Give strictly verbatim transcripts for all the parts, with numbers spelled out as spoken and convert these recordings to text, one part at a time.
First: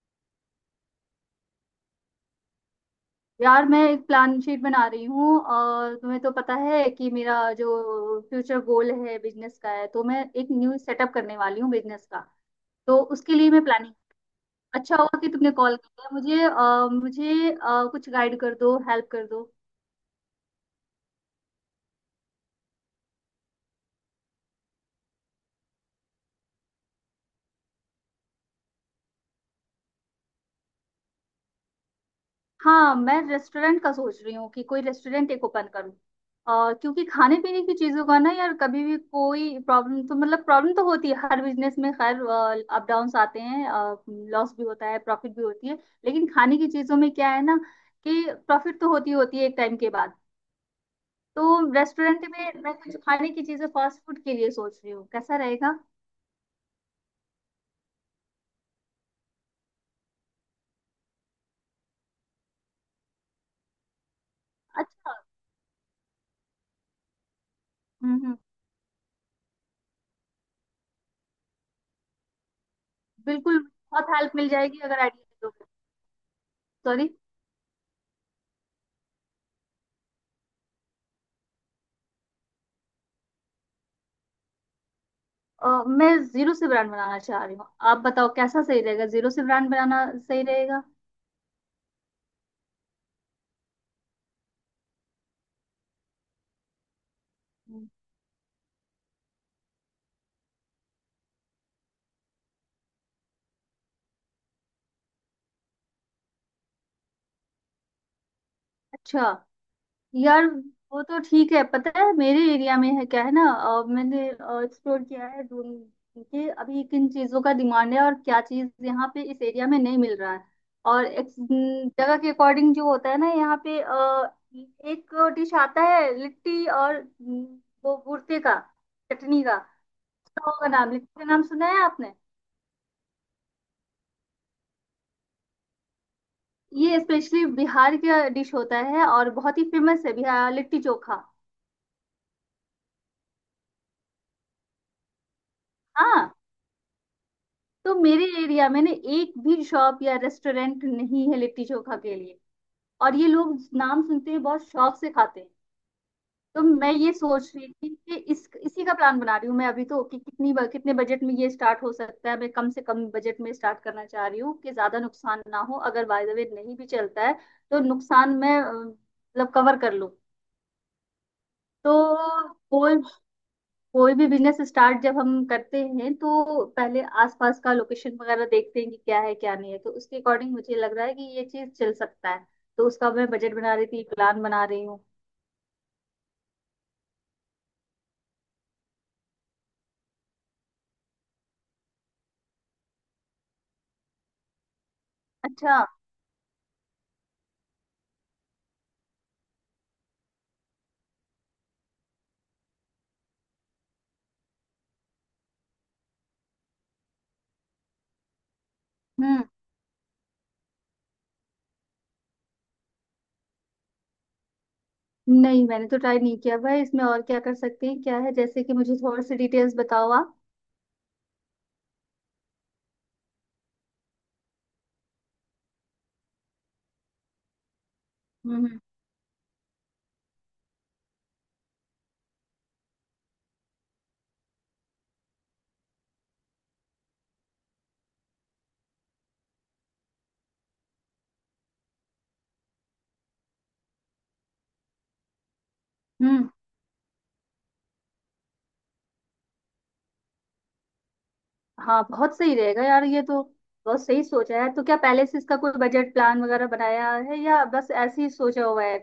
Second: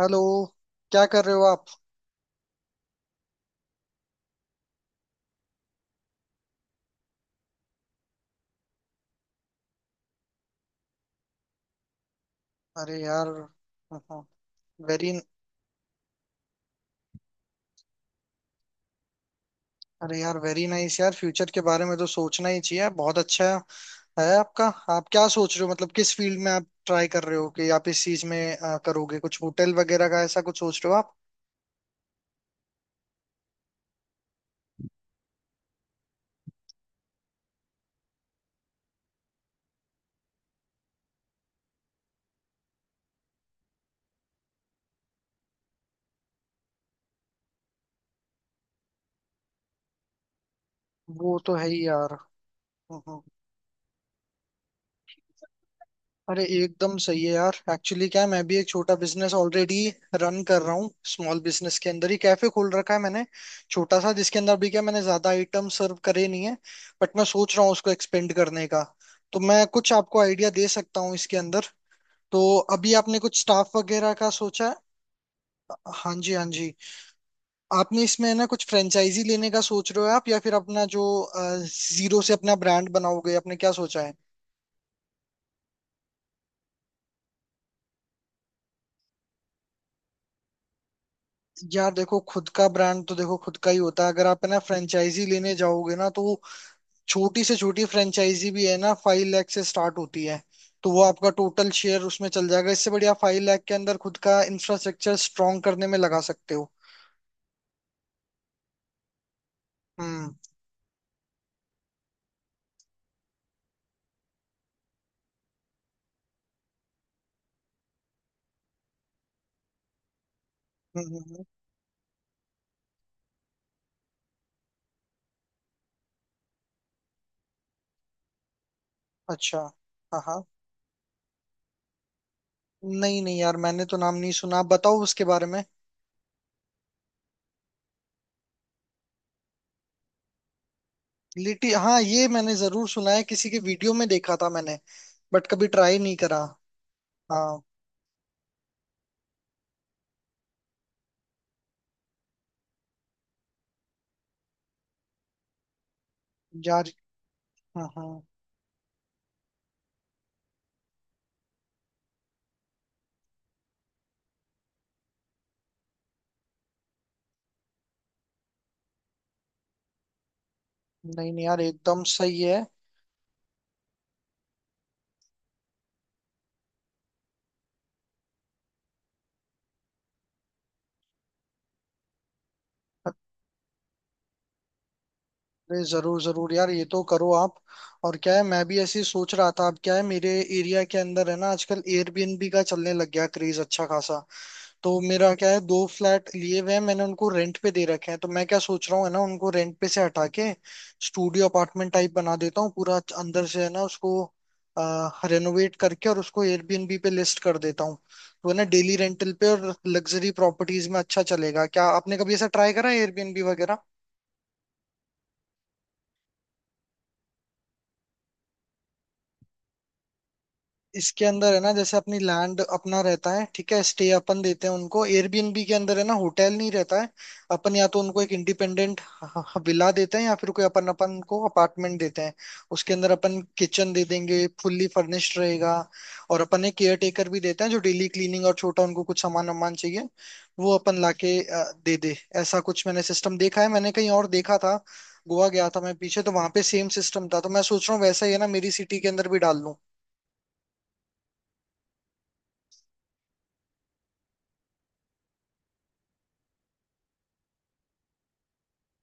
Hello. क्या कर रहे हो आप? यार मैं एक प्लान शीट बना रही हूँ। और तुम्हें तो पता है कि मेरा जो फ्यूचर गोल है बिजनेस का है, तो मैं एक न्यू सेटअप करने वाली हूँ बिजनेस का। तो अरे यार उसके लिए मैं प्लानिंग। अच्छा वेरी हुआ कि तुमने कॉल किया। मुझे अ, मुझे अ, कुछ गाइड कर दो, हेल्प कर दो। अरे यार वेरी नाइस यार, फ्यूचर के बारे में तो सोचना ही चाहिए, बहुत अच्छा है आपका। आप क्या सोच रहे हो, मतलब किस फील्ड में आप ट्राई कर रहे हो कि आप इस चीज में अ, करोगे? कुछ होटल वगैरह का ऐसा कुछ सोच रहे हो आप? हाँ, मैं रेस्टोरेंट का सोच रही हूँ कि कोई रेस्टोरेंट एक ओपन करूँ। और क्योंकि खाने पीने की चीजों का ना यार कभी भी कोई प्रॉब्लम, तो मतलब प्रॉब्लम तो होती है हर बिजनेस में। खैर, अप डाउन्स आते हैं। लॉस भी होता है, प्रॉफिट भी होती है। लेकिन खाने की चीजों में क्या है ना, कि प्रॉफिट तो होती होती है एक टाइम के बाद। वो तो तो है ही यार। रेस्टोरेंट में मैं कुछ खाने की चीजें फास्ट फूड के लिए सोच रही हूँ, कैसा रहेगा। अरे एकदम सही है यार, एक्चुअली क्या है, मैं भी एक छोटा बिजनेस ऑलरेडी रन कर रहा हूँ। स्मॉल बिजनेस के अंदर ही कैफे खोल रखा है मैंने, छोटा सा, जिसके अंदर भी क्या मैंने अच्छा। ज्यादा आइटम सर्व करे नहीं है। बट मैं सोच रहा हूँ उसको हम्म, एक्सपेंड हम्म। करने का, तो मैं कुछ आपको आइडिया दे सकता हूँ इसके अंदर। तो अभी आपने कुछ बिल्कुल। स्टाफ बहुत वगैरह का हेल्प मिल सोचा है? जाएगी अगर आइडिया दोगे। हाँ जी हाँ जी। सॉरी। आपने इसमें है ना कुछ फ्रेंचाइजी लेने का सोच रहे हो आप, या फिर अपना जो जीरो से अपना ब्रांड बनाओगे, आपने क्या सोचा है? अ, मैं जीरो से ब्रांड बनाना चाह रही हूँ। आप बताओ कैसा सही रहेगा, जीरो से ब्रांड बनाना सही रहेगा। यार देखो, खुद का ब्रांड तो देखो खुद का ही होता है। अगर आप है ना फ्रेंचाइजी लेने जाओगे ना तो वो छोटी से छोटी हम्म। फ्रेंचाइजी भी है ना फाइव लाख से स्टार्ट होती है। तो वो आपका टोटल शेयर उसमें चल जाएगा, इससे बढ़िया फाइव लाख के अंदर खुद का इंफ्रास्ट्रक्चर स्ट्रॉन्ग करने में लगा सकते हो। अच्छा। हम्म, यार वो तो ठीक है। पता है मेरे एरिया में है क्या, है ना। अ, मैंने एक्सप्लोर किया है, ढूंढ कि अभी किन चीजों का डिमांड है और क्या चीज यहाँ पे इस एरिया में नहीं मिल रहा है। और हम्म, हम्म, एक हम्म। न, जगह के अकॉर्डिंग जो होता है ना यहाँ पे, अ, एक डिश आता है लिट्टी। और न, वो भुर्ते का, चटनी का। अच्छा। हाँ हाँ। उसका होगा नाम। लिट्टी का नाम सुना है आपने? नहीं नहीं यार, मैंने तो नाम नहीं सुना, आप बताओ उसके बारे में। ये स्पेशली बिहार का डिश होता है और बहुत ही फेमस है, बिहार लिट्टी चोखा। लिटी, हाँ ये मैंने जरूर सुना है, किसी के वीडियो में देखा था मैंने, बट कभी ट्राई नहीं हाँ। करा। हाँ। तो मेरे एरिया में ना एक भी शॉप या रेस्टोरेंट नहीं है लिट्टी चोखा के लिए। और ये लोग नाम सुनते ही बहुत शौक से खाते हैं। तो यार। मैं ये सोच रही हाँ थी हाँ। कि इस इसी का प्लान बना रही हूँ मैं अभी, तो कि कितनी ब- कितने बजट में ये स्टार्ट हो सकता है। मैं कम से कम बजट में स्टार्ट करना चाह रही हूँ कि ज्यादा नुकसान ना हो, अगर बाय द वे नहीं भी चलता है तो नुकसान मैं अ, मतलब कवर कर लूँ। नहीं नहीं यार, तो एकदम सही है। बोल। कोई भी बिजनेस स्टार्ट जब हम करते हैं, तो पहले आसपास का लोकेशन वगैरह देखते हैं कि क्या है क्या नहीं है, तो उसके अकॉर्डिंग मुझे लग रहा है कि ये चीज चल सकता है। तो उसका मैं बजट बना रही थी, प्लान बना रही हूँ। अरे जरूर जरूर यार, ये तो करो आप। और क्या है, मैं भी ऐसे ही सोच रहा था। अब क्या है, मेरे एरिया के अंदर है ना आजकल एयरबीएनबी का चलने लग गया क्रेज अच्छा खासा। तो मेरा क्या है, अच्छा। दो फ्लैट लिए हुए हैं मैंने, उनको रेंट पे दे रखे हैं। तो मैं क्या सोच रहा हूँ, है ना, उनको रेंट पे से हटा के स्टूडियो अपार्टमेंट टाइप बना देता हूँ, पूरा अंदर से है ना उसको रेनोवेट करके, और उसको एयरबीएनबी पे लिस्ट कर देता हूँ। तो है ना डेली रेंटल हम्म। पे और लग्जरी प्रॉपर्टीज में अच्छा चलेगा। क्या आपने कभी ऐसा ट्राई करा है एयरबीएनबी वगैरह? नहीं, मैंने तो ट्राई नहीं किया भाई इसमें। और क्या कर सकते हैं क्या है, जैसे कि मुझे थोड़ी सी डिटेल्स बताओ आप। इसके अंदर है ना, जैसे अपनी लैंड अपना रहता है, ठीक है, स्टे अपन देते हैं उनको। एयरबीएनबी के अंदर है ना होटल नहीं रहता है, अपन या तो उनको एक हम्म, इंडिपेंडेंट विला देते हैं या फिर कोई अपन अपन को अपार्टमेंट देते हैं। उसके अंदर अपन किचन दे देंगे, फुल्ली फर्निश्ड रहेगा। और अपन एक केयर टेकर भी देते हैं जो डेली क्लीनिंग, और छोटा उनको कुछ सामान वामान चाहिए वो अपन लाके अ, दे दे। ऐसा कुछ मैंने सिस्टम देखा है, मैंने कहीं और देखा था। गोवा गया था मैं पीछे, तो वहां हम्म। पे सेम सिस्टम था, तो मैं सोच रहा हूँ वैसा ही है ना मेरी सिटी के अंदर भी डाल लूं। हाँ, बहुत सही रहेगा यार ये तो। बहुत सही सोचा है। तो क्या पहले से इसका कोई बजट प्लान वगैरह बनाया है, या बस ऐसे ही सोचा हुआ है,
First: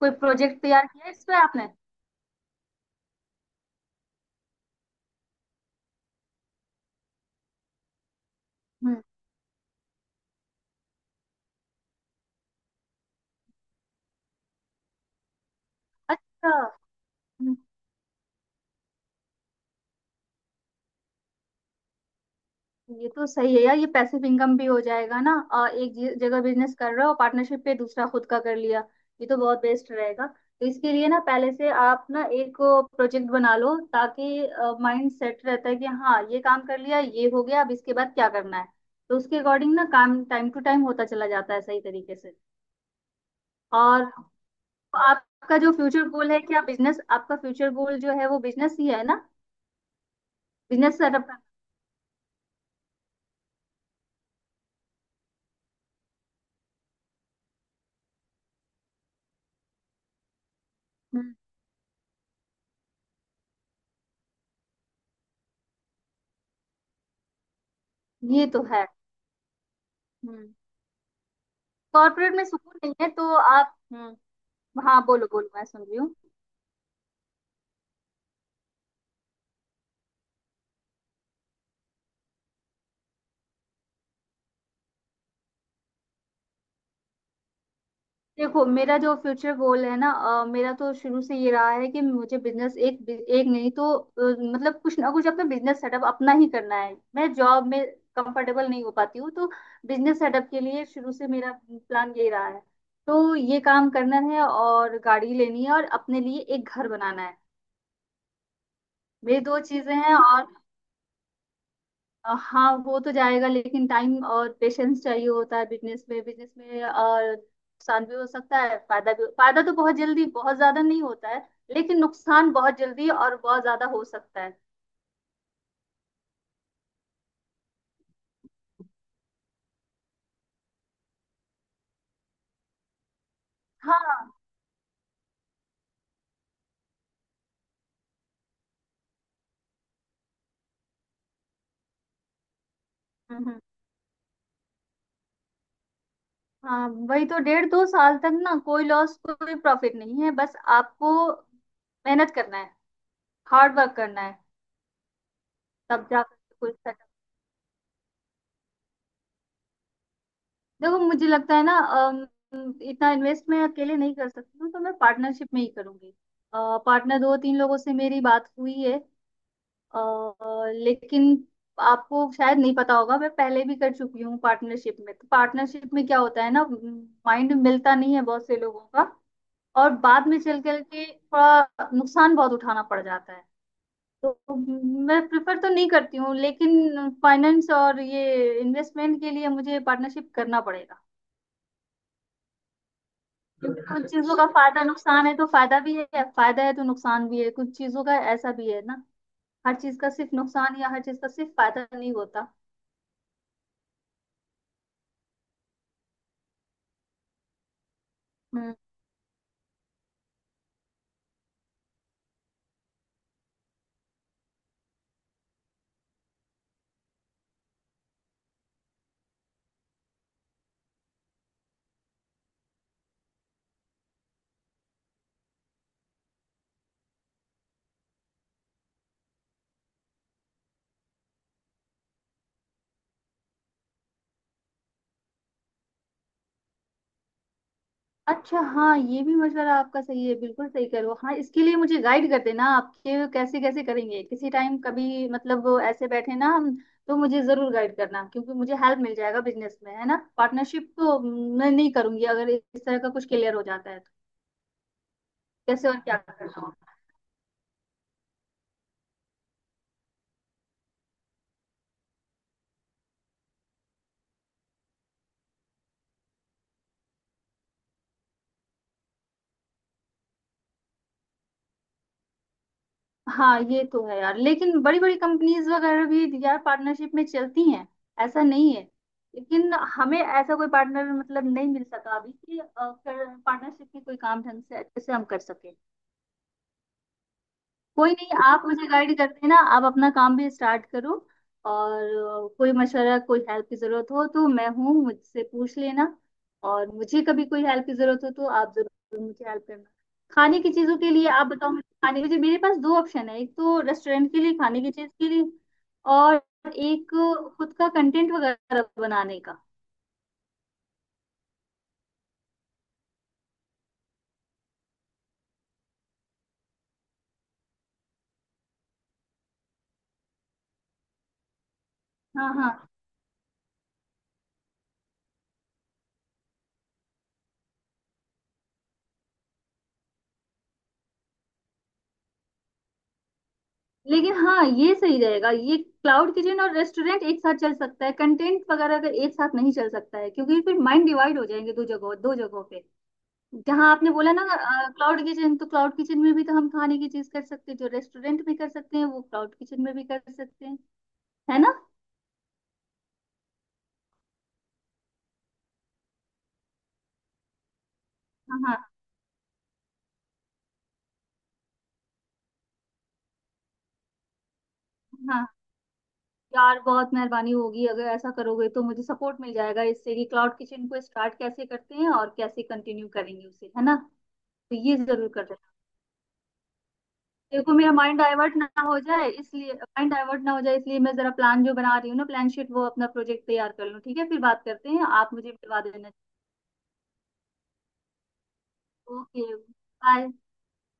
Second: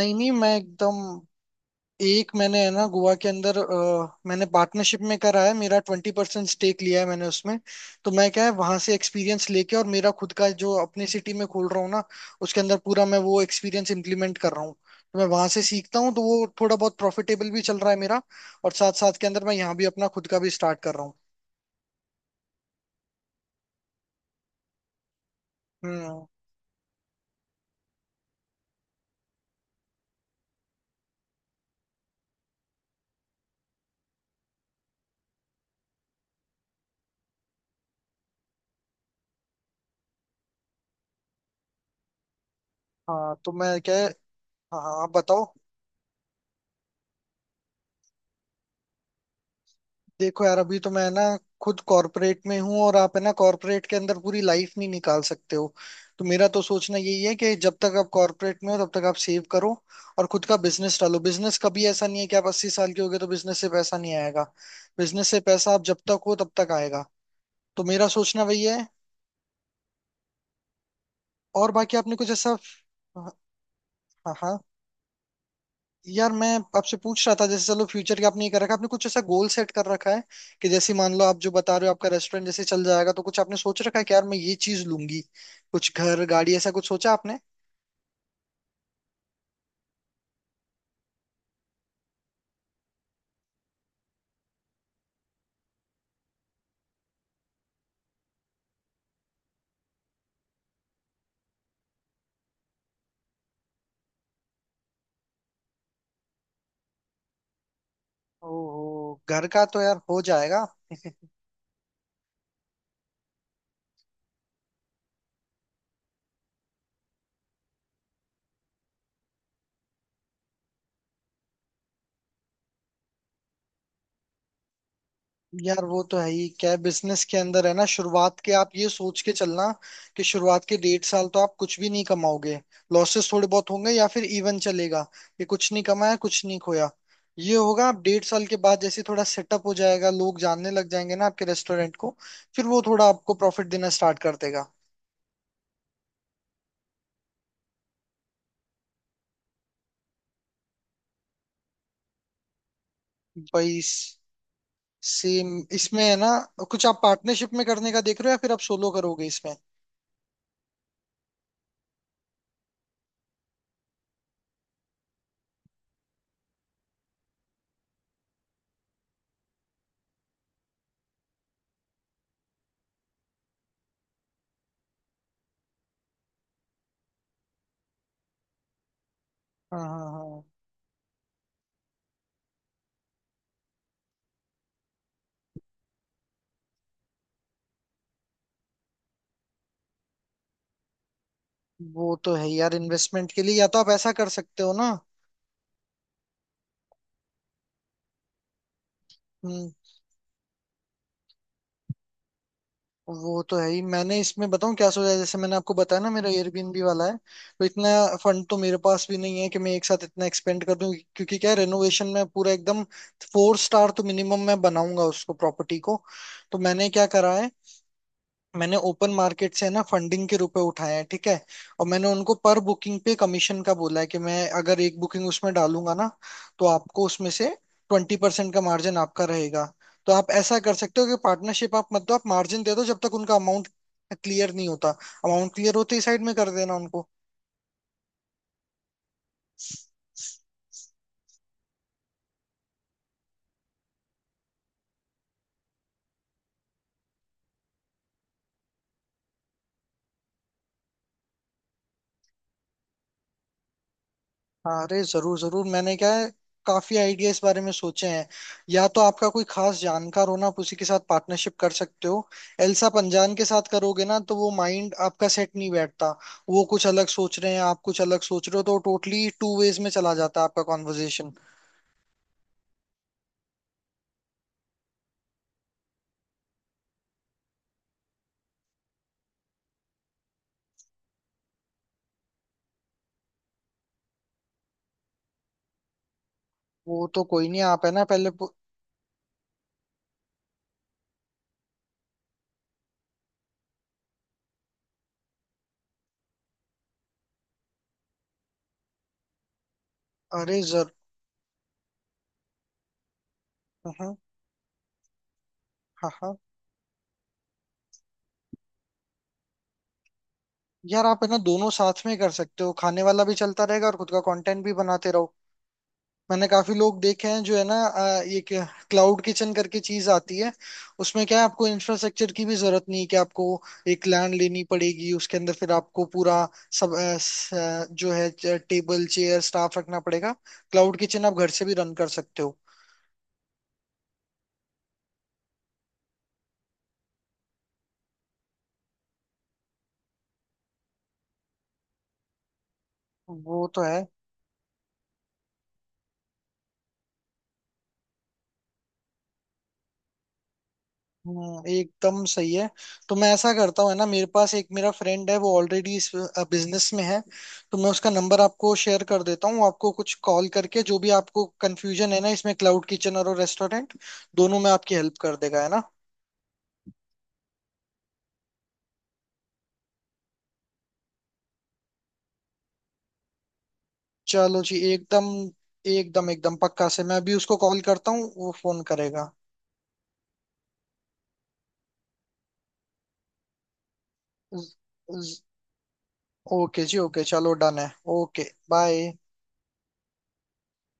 कोई नहीं, मैं प्रोजेक्ट तैयार एकदम। किया है इस पे आपने? एक मैंने है ना गोवा के अंदर अ, मैंने पार्टनरशिप में करा है, मेरा ट्वेंटी परसेंट स्टेक लिया है मैंने उसमें। तो मैं क्या है, वहां से हम्म। एक्सपीरियंस लेके और मेरा खुद का जो अपने सिटी में खोल रहा हूँ ना, उसके अंदर पूरा मैं वो एक्सपीरियंस इम्प्लीमेंट कर रहा हूँ। तो मैं वहां से सीखता हूँ, तो वो अच्छा। थोड़ा बहुत प्रॉफिटेबल हम्म। भी चल रहा है मेरा। और साथ साथ के अंदर मैं यहाँ भी अपना खुद का भी स्टार्ट कर रहा हूँ। ये तो सही है यार, ये पैसिव इनकम भी हो जाएगा ना। और एक जि- हम्म। जगह बिजनेस कर रहे हो पार्टनरशिप पे, दूसरा खुद का कर लिया। ये तो बहुत बेस्ट रहेगा। तो इसके लिए ना पहले से आप ना एक प्रोजेक्ट बना लो, ताकि माइंड सेट रहता है कि हाँ ये काम कर लिया, ये हो गया, अब इसके बाद क्या करना है। तो उसके अकॉर्डिंग ना काम टाइम टू टाइम होता चला जाता है सही तरीके से। हाँ तो मैं क्या और है। हाँ हाँ, आप बताओ। आपका जो फ्यूचर गोल है क्या, बिजनेस? आपका फ्यूचर गोल जो है वो बिजनेस ही है ना, देखो यार, अभी तो बिजनेस मैं ना सेटअप करना। खुद कॉरपोरेट में हूँ, और आप है ना कॉरपोरेट के अंदर पूरी लाइफ नहीं निकाल सकते हो। तो मेरा तो सोचना यही है कि जब तक आप कॉरपोरेट में हो तब तक आप सेव करो और खुद का बिजनेस डालो। हम्म, बिजनेस कभी ऐसा नहीं है कि आप अस्सी साल के हो गए तो बिजनेस से पैसा नहीं आएगा। बिजनेस से पैसा आप जब तक हो तब तक आएगा। तो मेरा सोचना ये तो वही है। है। हम्म। और बाकी आपने कुछ कॉर्पोरेट में ऐसा। सुकून नहीं है हाँ तो आप। हाँ हम्म। हाँ। हाँ बोलो, बोलो, मैं सुन रही हूँ। यार मैं आपसे पूछ रहा था, जैसे चलो फ्यूचर की आपने ये कर रखा है, आपने कुछ ऐसा गोल सेट कर रखा है कि जैसे मान लो आप जो बता रहे हो आपका रेस्टोरेंट जैसे चल जाएगा, तो कुछ आपने सोच रखा है कि यार मैं ये चीज लूंगी? कुछ घर, गाड़ी, ऐसा कुछ सोचा आपने? देखो, मेरा जो फ्यूचर गोल है ना, अ, मेरा तो शुरू से ये रहा है कि मुझे बिजनेस, एक एक नहीं तो अ, मतलब कुछ ना कुछ अपना बिजनेस सेटअप अपना ही करना है। मैं जॉब में कंफर्टेबल नहीं हो पाती हूँ, तो बिजनेस सेटअप के लिए शुरू से मेरा प्लान यही रहा है। तो ये काम करना है और गाड़ी लेनी है और अपने लिए एक घर बनाना है। ओहो मेरी घर दो का तो चीजें यार हैं। हो और जाएगा। अ, हाँ, वो तो जाएगा, लेकिन टाइम और पेशेंस चाहिए होता है बिजनेस में। बिजनेस में और नुकसान भी हो सकता है, फायदा भी। फायदा तो बहुत जल्दी बहुत ज्यादा नहीं होता है, लेकिन नुकसान बहुत जल्दी और बहुत ज्यादा हो सकता है। यार वो तो है ही, क्या बिजनेस के अंदर है ना शुरुआत के आप ये सोच के चलना कि शुरुआत के डेढ़ साल तो आप कुछ भी नहीं कमाओगे। लॉसेस थोड़े बहुत होंगे या फिर हाँ। इवन चलेगा कि कुछ नहीं कमाया कुछ नहीं खोया। ये होगा। आप डेढ़ साल के बाद जैसे थोड़ा सेटअप हो जाएगा, लोग जानने लग जाएंगे ना आपके रेस्टोरेंट को, फिर वो थोड़ा आपको हम्म, हम्म। प्रॉफिट देना स्टार्ट कर देगा। हाँ वही तो, डेढ़ दो साल तक ना कोई लॉस कोई प्रॉफिट नहीं है, बस आपको मेहनत करना है, हार्ड भाई, वर्क करना है। सेम। इसमें तब है ना जाकर कुछ कुछ। आप पार्टनरशिप में करने का देख रहे हो या फिर आप सोलो करोगे इसमें? देखो मुझे लगता है ना, अम, इतना इन्वेस्ट मैं अकेले नहीं कर सकती हूँ, तो मैं पार्टनरशिप में ही करूंगी। पार्टनर दो तीन लोगों से मेरी बात हुई है। अ, अ, लेकिन आपको शायद नहीं पता होगा, मैं पहले भी कर चुकी हूँ पार्टनरशिप में। तो पार्टनरशिप में क्या होता है ना, माइंड मिलता नहीं है बहुत से लोगों का। हाँ और हाँ बाद में हाँ। चल कर के थोड़ा नुकसान बहुत उठाना पड़ जाता है। तो मैं प्रिफर तो नहीं करती हूँ, लेकिन फाइनेंस और ये इन्वेस्टमेंट के लिए मुझे पार्टनरशिप करना पड़ेगा। वो तो है यार, इन्वेस्टमेंट के लिए या तो आप कुछ ऐसा कर चीजों का सकते हो फायदा ना। नुकसान है, तो फायदा भी है, फायदा है तो नुकसान भी है, कुछ चीजों का ऐसा भी है ना। हम्म। हर चीज का सिर्फ नुकसान या हर चीज का सिर्फ फायदा नहीं होता। वो तो है ही। मैंने इसमें बताऊं क्या सोचा है, जैसे मैंने आपको बताया ना मेरा एयरबीएनबी वाला है, तो इतना फंड तो हम्म। मेरे पास भी नहीं है कि मैं एक साथ इतना एक्सपेंड कर दूं, क्योंकि क्या है रेनोवेशन में पूरा एकदम फोर स्टार तो मिनिमम मैं बनाऊंगा उसको, प्रॉपर्टी को। तो मैंने क्या करा है, मैंने ओपन मार्केट से है ना फंडिंग के रुपए उठाए हैं, ठीक है। और मैंने उनको पर बुकिंग पे कमीशन का बोला है, कि मैं अगर एक बुकिंग उसमें डालूंगा ना तो आपको उसमें से ट्वेंटी परसेंट का मार्जिन आपका रहेगा। तो आप ऐसा कर सकते हो कि पार्टनरशिप आप, मतलब आप मार्जिन दे दो जब तक उनका अमाउंट क्लियर नहीं होता। अमाउंट क्लियर होते ही साइड में कर देना उनको। अच्छा। हाँ, ये भी मशवरा आपका सही है, बिल्कुल सही करो। हाँ, इसके लिए मुझे गाइड कर देना आपके, कैसे कैसे करेंगे किसी टाइम कभी, मतलब वो ऐसे बैठे ना हम, तो मुझे जरूर गाइड करना, क्योंकि मुझे हेल्प मिल जाएगा। बिजनेस में है ना, पार्टनरशिप तो मैं नहीं करूंगी, अगर इस तरह का कुछ क्लियर हो जाता है तो अरे जरूर जरूर। कैसे मैंने और क्या क्या है करना होगा। काफी आइडिया इस बारे में सोचे हैं। या तो आपका कोई खास जानकार हो ना, आप उसी के साथ पार्टनरशिप कर सकते हो। एल्सा पंजान के साथ करोगे ना तो वो माइंड आपका सेट नहीं बैठता, वो कुछ अलग सोच रहे हैं, आप कुछ अलग सोच रहे हो, तो टोटली टू वेज में चला जाता है आपका कॉन्वर्जेशन। हाँ ये तो है यार, लेकिन बड़ी बड़ी कंपनीज वगैरह भी यार पार्टनरशिप में चलती हैं। ऐसा नहीं है। लेकिन हमें ऐसा कोई पार्टनर मतलब नहीं मिल सका अभी, कि पार्टनरशिप में कोई काम ढंग से अच्छे से हम कर सके। वो तो कोई नहीं, आप है ना कोई नहीं, पहले पु- आप मुझे गाइड कर देना, आप अपना काम भी स्टार्ट करो। और अ, कोई मशवरा कोई हेल्प की जरूरत हो तो मैं हूँ, मुझसे पूछ लेना। और मुझे कभी कोई हेल्प की जरूरत हो तो आप जरूर मुझे हेल्प करना। अरे खाने की जर चीजों के लिए आप बताओ मुझे। खाने, मुझे मेरे पास दो ऑप्शन है, एक तो हाँ रेस्टोरेंट के लिए, खाने की चीज के लिए, हाँ हाँ। और एक खुद का कंटेंट वगैरह बनाने का। यार आप है ना दोनों साथ में कर सकते हो, खाने वाला भी चलता रहेगा और खुद का कंटेंट भी बनाते रहो। मैंने काफी लोग देखे हैं जो है ना अ, ये क्लाउड किचन करके चीज आती है। उसमें क्या है, आपको इंफ्रास्ट्रक्चर की हाँ, भी हाँ। जरूरत नहीं है कि आपको एक लैंड लेनी पड़ेगी, उसके अंदर फिर आपको पूरा सब अ, स- अ, जो है टेबल चेयर स्टाफ रखना पड़ेगा। क्लाउड किचन आप घर से भी रन कर सकते हो। लेकिन हाँ, ये सही रहेगा, ये क्लाउड किचन और रेस्टोरेंट एक साथ चल सकता है, कंटेंट वगैरह का एक साथ नहीं चल सकता है, क्योंकि फिर माइंड डिवाइड हो जाएंगे दो जगहों, दो जगहों पे। वो तो जहाँ है। आपने बोला ना क्लाउड किचन, तो क्लाउड किचन में भी तो हम खाने की चीज कर सकते हैं, जो रेस्टोरेंट में कर सकते हैं वो क्लाउड किचन में भी कर सकते हैं, है हम्म, ना। एकदम सही है। तो मैं ऐसा करता हूँ है ना, मेरे पास एक मेरा फ्रेंड है वो ऑलरेडी इस बिजनेस में है, तो मैं उसका नंबर हाँ, आपको हाँ, शेयर कर देता हूँ। आपको कुछ कॉल करके जो भी आपको कंफ्यूजन है ना इसमें क्लाउड किचन और रेस्टोरेंट दोनों में आपकी हेल्प कर हाँ। देगा है ना। यार बहुत मेहरबानी होगी अगर ऐसा करोगे, तो मुझे सपोर्ट मिल जाएगा इससे, कि क्लाउड किचन को स्टार्ट कैसे करते हैं और कैसे कंटिन्यू करेंगे उसे, है ना। तो चलो जी, ये जरूर एकदम कर। एकदम एकदम पक्का से मैं अभी उसको देखो कॉल मेरा करता माइंड हूँ, वो डाइवर्ट ना फोन हो जाए करेगा। इसलिए, माइंड डाइवर्ट ना हो जाए इसलिए मैं जरा प्लान जो बना रही हूँ ना प्लान शीट, वो अपना प्रोजेक्ट तैयार कर लूँ, ठीक है, फिर बात ज- करते हैं, आप ज- मुझे मिलवा देना। ओके जी, ओके, चलो डन है। Okay bye. Okay bye.